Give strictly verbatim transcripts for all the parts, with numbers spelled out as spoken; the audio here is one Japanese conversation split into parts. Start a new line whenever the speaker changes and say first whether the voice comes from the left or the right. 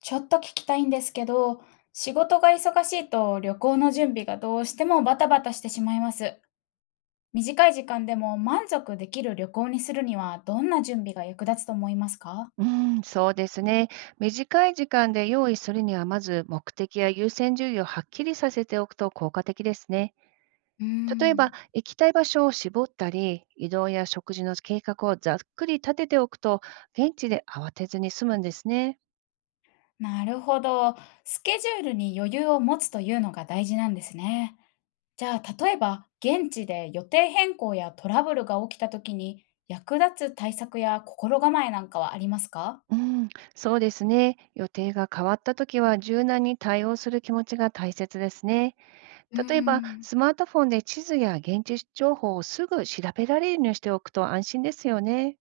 left: ちょっと聞きたいんですけど、仕事が忙しいと旅行の準備がどうしてもバタバタしてしまいます。短い時間でも満足できる旅行にするにはどんな準備が役立つと思いますか？
right: うん、そうですね。短い時間で用意するには、まず目的や優先順位をはっきりさせておくと効果的ですね。
left: うー
right: 例えば、
left: ん、
right: 行きたい場所を絞ったり、移動や食事の計画をざっくり立てておくと、現地で慌てずに済むんですね。
left: なるほど。スケジュールに余裕を持つというのが大事なんですね。じゃあ、例えば現地で予定変更やトラブルが起きた時に役立つ対策や心構えなんかはありますか？
right: うん、そうですね。予定が変わったときは、柔軟に対応する気持ちが大切ですね。
left: うー
right: 例えば、
left: ん。
right: スマートフォンで地図や現地情報をすぐ調べられるようにしておくと安心ですよね。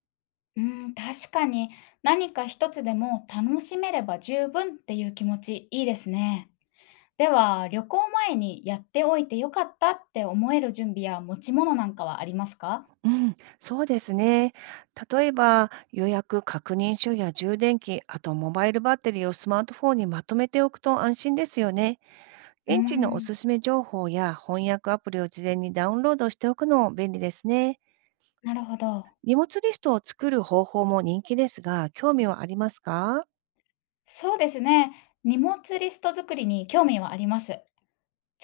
left: うん、確かに。何か一つでも楽しめれば十分っていう気持ち、いいですね。では、旅行前にやっておいてよかったって思える準備や持ち物なんかはありますか？
right: うん、そうですね。例えば、予約確認書や充電器、あとモバイルバッテリーをスマートフォンにまとめておくと安心ですよね。
left: うー
right: 現地のお
left: ん、
right: すすめ情報や翻訳アプリを事前にダウンロードしておくのも便利ですね。
left: なるほど。
right: 荷物リストを作る方法も人気ですが、興味はありますか？
left: そうですね。荷物リスト作りに興味はあります。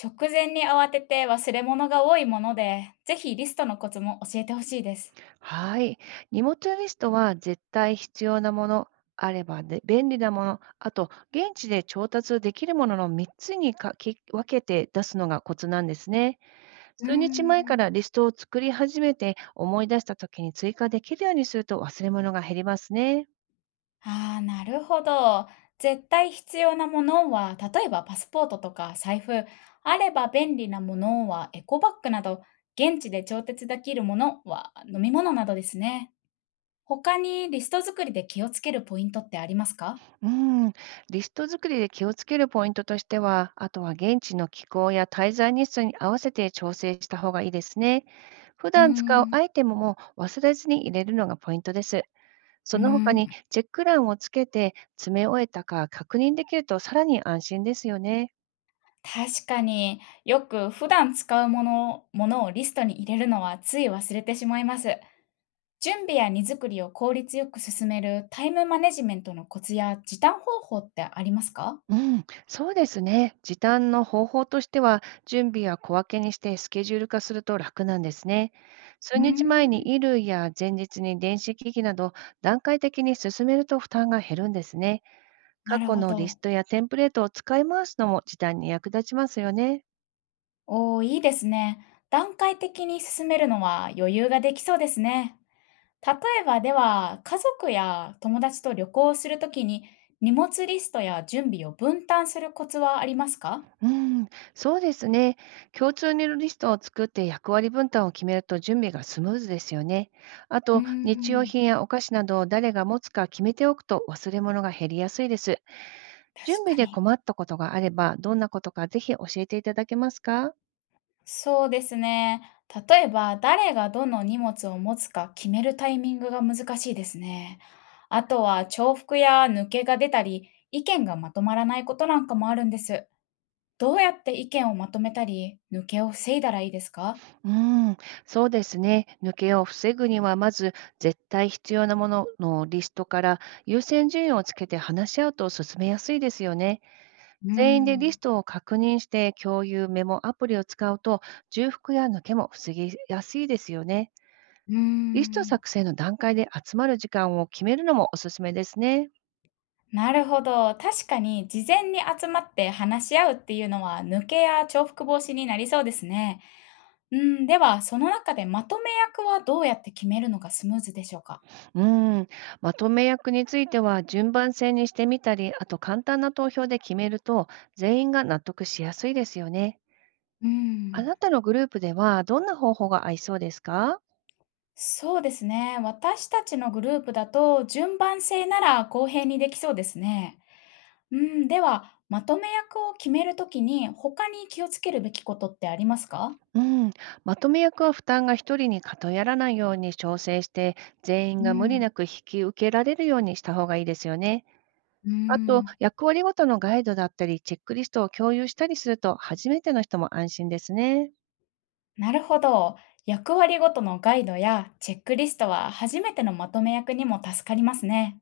left: 直前に慌てて忘れ物が多いもので、ぜひリストのコツも教えてほしいです。
right: はい。荷物リストは絶対必要なもの、あればで便利なもの、あと現地で調達できるもののみっつにかき分けて出すのがコツなんですね。
left: うー
right: 数日前か
left: ん。
right: らリストを作り始めて思い出した時に追加できるようにすると忘れ物が減りますね。
left: ああ、なるほど。絶対必要なものは、例えばパスポートとか財布、あれば便利なものはエコバッグなど、現地で調節できるものは飲み物などですね。他にリスト作りで気をつけるポイントってありますか？
right: うん、リスト作りで気をつけるポイントとしては、あとは現地の気候や滞在日数に合わせて調整した方がいいですね。普
left: うー
right: 段使う
left: ん。
right: アイテムも忘れずに入れるのがポイントです。
left: う
right: そ
left: ー
right: の他に
left: ん。
right: チェック欄をつけて詰め終えたか確認できるとさらに安心ですよね。
left: 確かによく普段使うもの、ものをリストに入れるのはつい忘れてしまいます。準備や荷造りを効率よく進めるタイムマネジメントのコツや時短方法ってありますか？
right: うん、そうですね。時短の方法としては、準備は小分けにしてスケジュール化すると楽なんですね。数
left: うー
right: 日前に
left: ん、
right: 衣類や前日に電子機器など、段階的に進めると負担が減るんですね。過
left: なる
right: 去
left: ほ
right: のリス
left: ど。
right: トやテンプレートを使い回すのも時短に役立ちますよね。
left: おー、いいですね。段階的に進めるのは余裕ができそうですね。例えばでは、家族や友達と旅行をするときに荷物リストや準備を分担するコツはありますか？
right: うん、そうですね。共通のリストを作って役割分担を決めると準備がスムーズですよね。あ
left: うー
right: と、日用
left: ん、
right: 品やお菓子などを誰が持つか決めておくと忘れ物が減りやすいです。準
left: 確
right: 備
left: か
right: で
left: に。
right: 困ったことがあれば、どんなことかぜひ教えていただけますか？
left: そうですね。例えば、誰がどの荷物を持つか決めるタイミングが難しいですね。あとは重複や抜けが出たり、意見がまとまらないことなんかもあるんです。どうやって意見をまとめたり、抜けを防いだらいいですか？
right: うーん、そうですね。抜けを防ぐには、まず絶対必要なもののリストから優先順位をつけて話し合うと進めやすいですよね。
left: うー
right: 全員でリ
left: ん。
right: ストを確認して共有メモアプリを使うと、重複や抜けも防ぎやすいですよね。
left: うー
right: リスト
left: ん。
right: 作成の段階で集まる時間を決めるのもおすすめですね。
left: なるほど。確かに事前に集まって話し合うっていうのは抜けや重複防止になりそうですね。うん、ではその中でまとめ役はどうやって決めるのがスムーズでしょうか？
right: うん、まとめ役については順番制にしてみたり、あと簡単な投票で決めると全員が納得しやすいですよね。
left: う
right: あ
left: ん、
right: なたのグループではどんな方法が合いそうですか？
left: そうですね。私たちのグループだと順番性なら公平にできそうですね。うん、ではまとめ役を決めるときに他に気をつけるべきことってありますか？
right: うん、まとめ役は負担が一人に偏らないように調整して、全員
left: う
right: が無理
left: ん、
right: なく引き受けられるようにした方がいいですよね。
left: う
right: あと、
left: ん、
right: 役割ごとのガイドだったり、チェックリストを共有したりすると、初めての人も安心ですね。
left: なるほど。役割ごとのガイドやチェックリストは初めてのまとめ役にも助かりますね。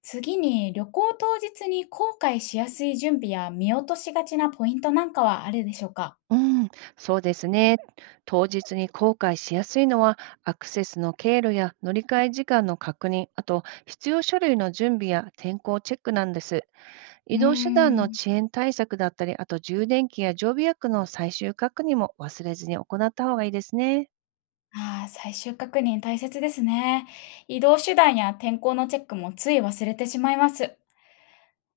left: 次に旅行当日に後悔しやすい準備や見落としがちなポイントなんかはあるでしょうか？
right: うん、そうですね。当日に後悔しやすいのは、アクセスの経路や乗り換え時間の確認、あと必要書類の準備や天候チェックなんです。
left: う
right: 移
left: ー
right: 動手段の
left: ん。
right: 遅延対策だったり、あと充電器や常備薬の最終確認も忘れずに行った方がいいですね。
left: ああ、最終確認大切ですね。移動手段や天候のチェックもつい忘れてしまいます。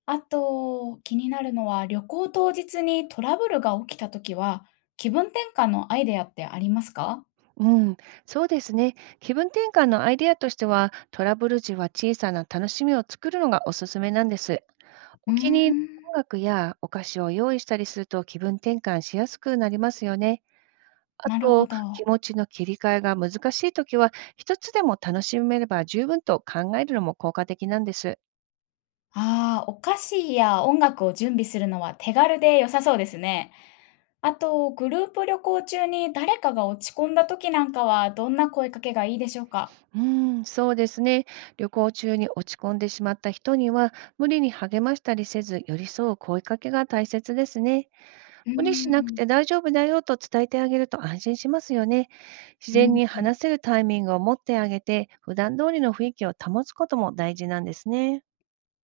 left: あと、気になるのは旅行当日にトラブルが起きた時は気分転換のアイデアってありますか？
right: うん、そうですね。気分転換のアイデアとしては、トラブル時は小さな楽しみを作るのがおすすめなんです。
left: うー
right: お気に入りの音
left: ん、
right: 楽やお菓子を用意したりすると気分転換しやすくなりますよね。あ
left: なるほ
right: と、気
left: ど。
right: 持ちの切り替えが難しいときは、一つでも楽しめれば十分と考えるのも効果的なんです。
left: ああ、お菓子や音楽を準備するのは手軽で良さそうですね。あと、グループ旅行中に誰かが落ち込んだ時なんかはどんな声かけがいいでしょうか？
right: うーん、そうですね。旅行中に落ち込んでしまった人には、無理に励ましたりせず、寄り添う声かけが大切ですね。
left: うー
right: 無理しなく
left: ん、
right: て大丈夫だよと伝えてあげると安心しますよね。自
left: う
right: 然
left: ん
right: に
left: うん。
right: 話せるタイミングを持ってあげて、普段通りの雰囲気を保つことも大事なんですね。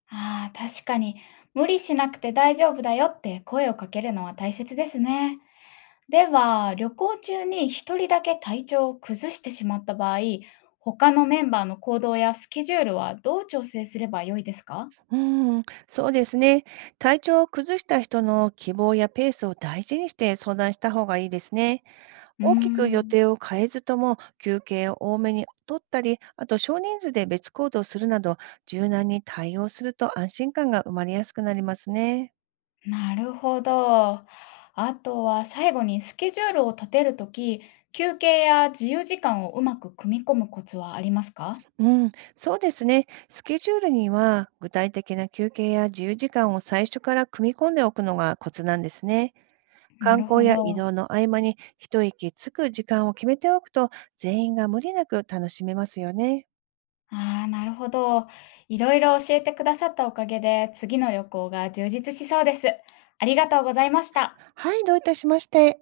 left: ああ、確かに、無理しなくて大丈夫だよって声をかけるのは大切ですね。では、旅行中に一人だけ体調を崩してしまった場合、他のメンバーの行動やスケジュールはどう調整すれば良いですか？
right: うーん、そうですね。体調を崩した人の希望やペースを大事にして相談した方がいいですね。
left: うー
right: 大きく予
left: ん。
right: 定を変えずとも休憩を多めに取ったり、あと少人数で別行動するなど、柔軟に対応すると安心感が生まれやすくなりますね。
left: なるほど。あとは最後にスケジュールを立てるとき、休憩や自由時間をうまく組み込むコツはありますか？
right: うん、そうですね。スケジュールには具体的な休憩や自由時間を最初から組み込んでおくのがコツなんですね。
left: な
right: 観
left: るほ
right: 光や移
left: ど。
right: 動の合間に一息つく時間を決めておくと全員が無理なく楽しめますよね。
left: ああ、なるほど。いろいろ教えてくださったおかげで、次の旅行が充実しそうです。ありがとうございました。
right: はい、どういたしまして。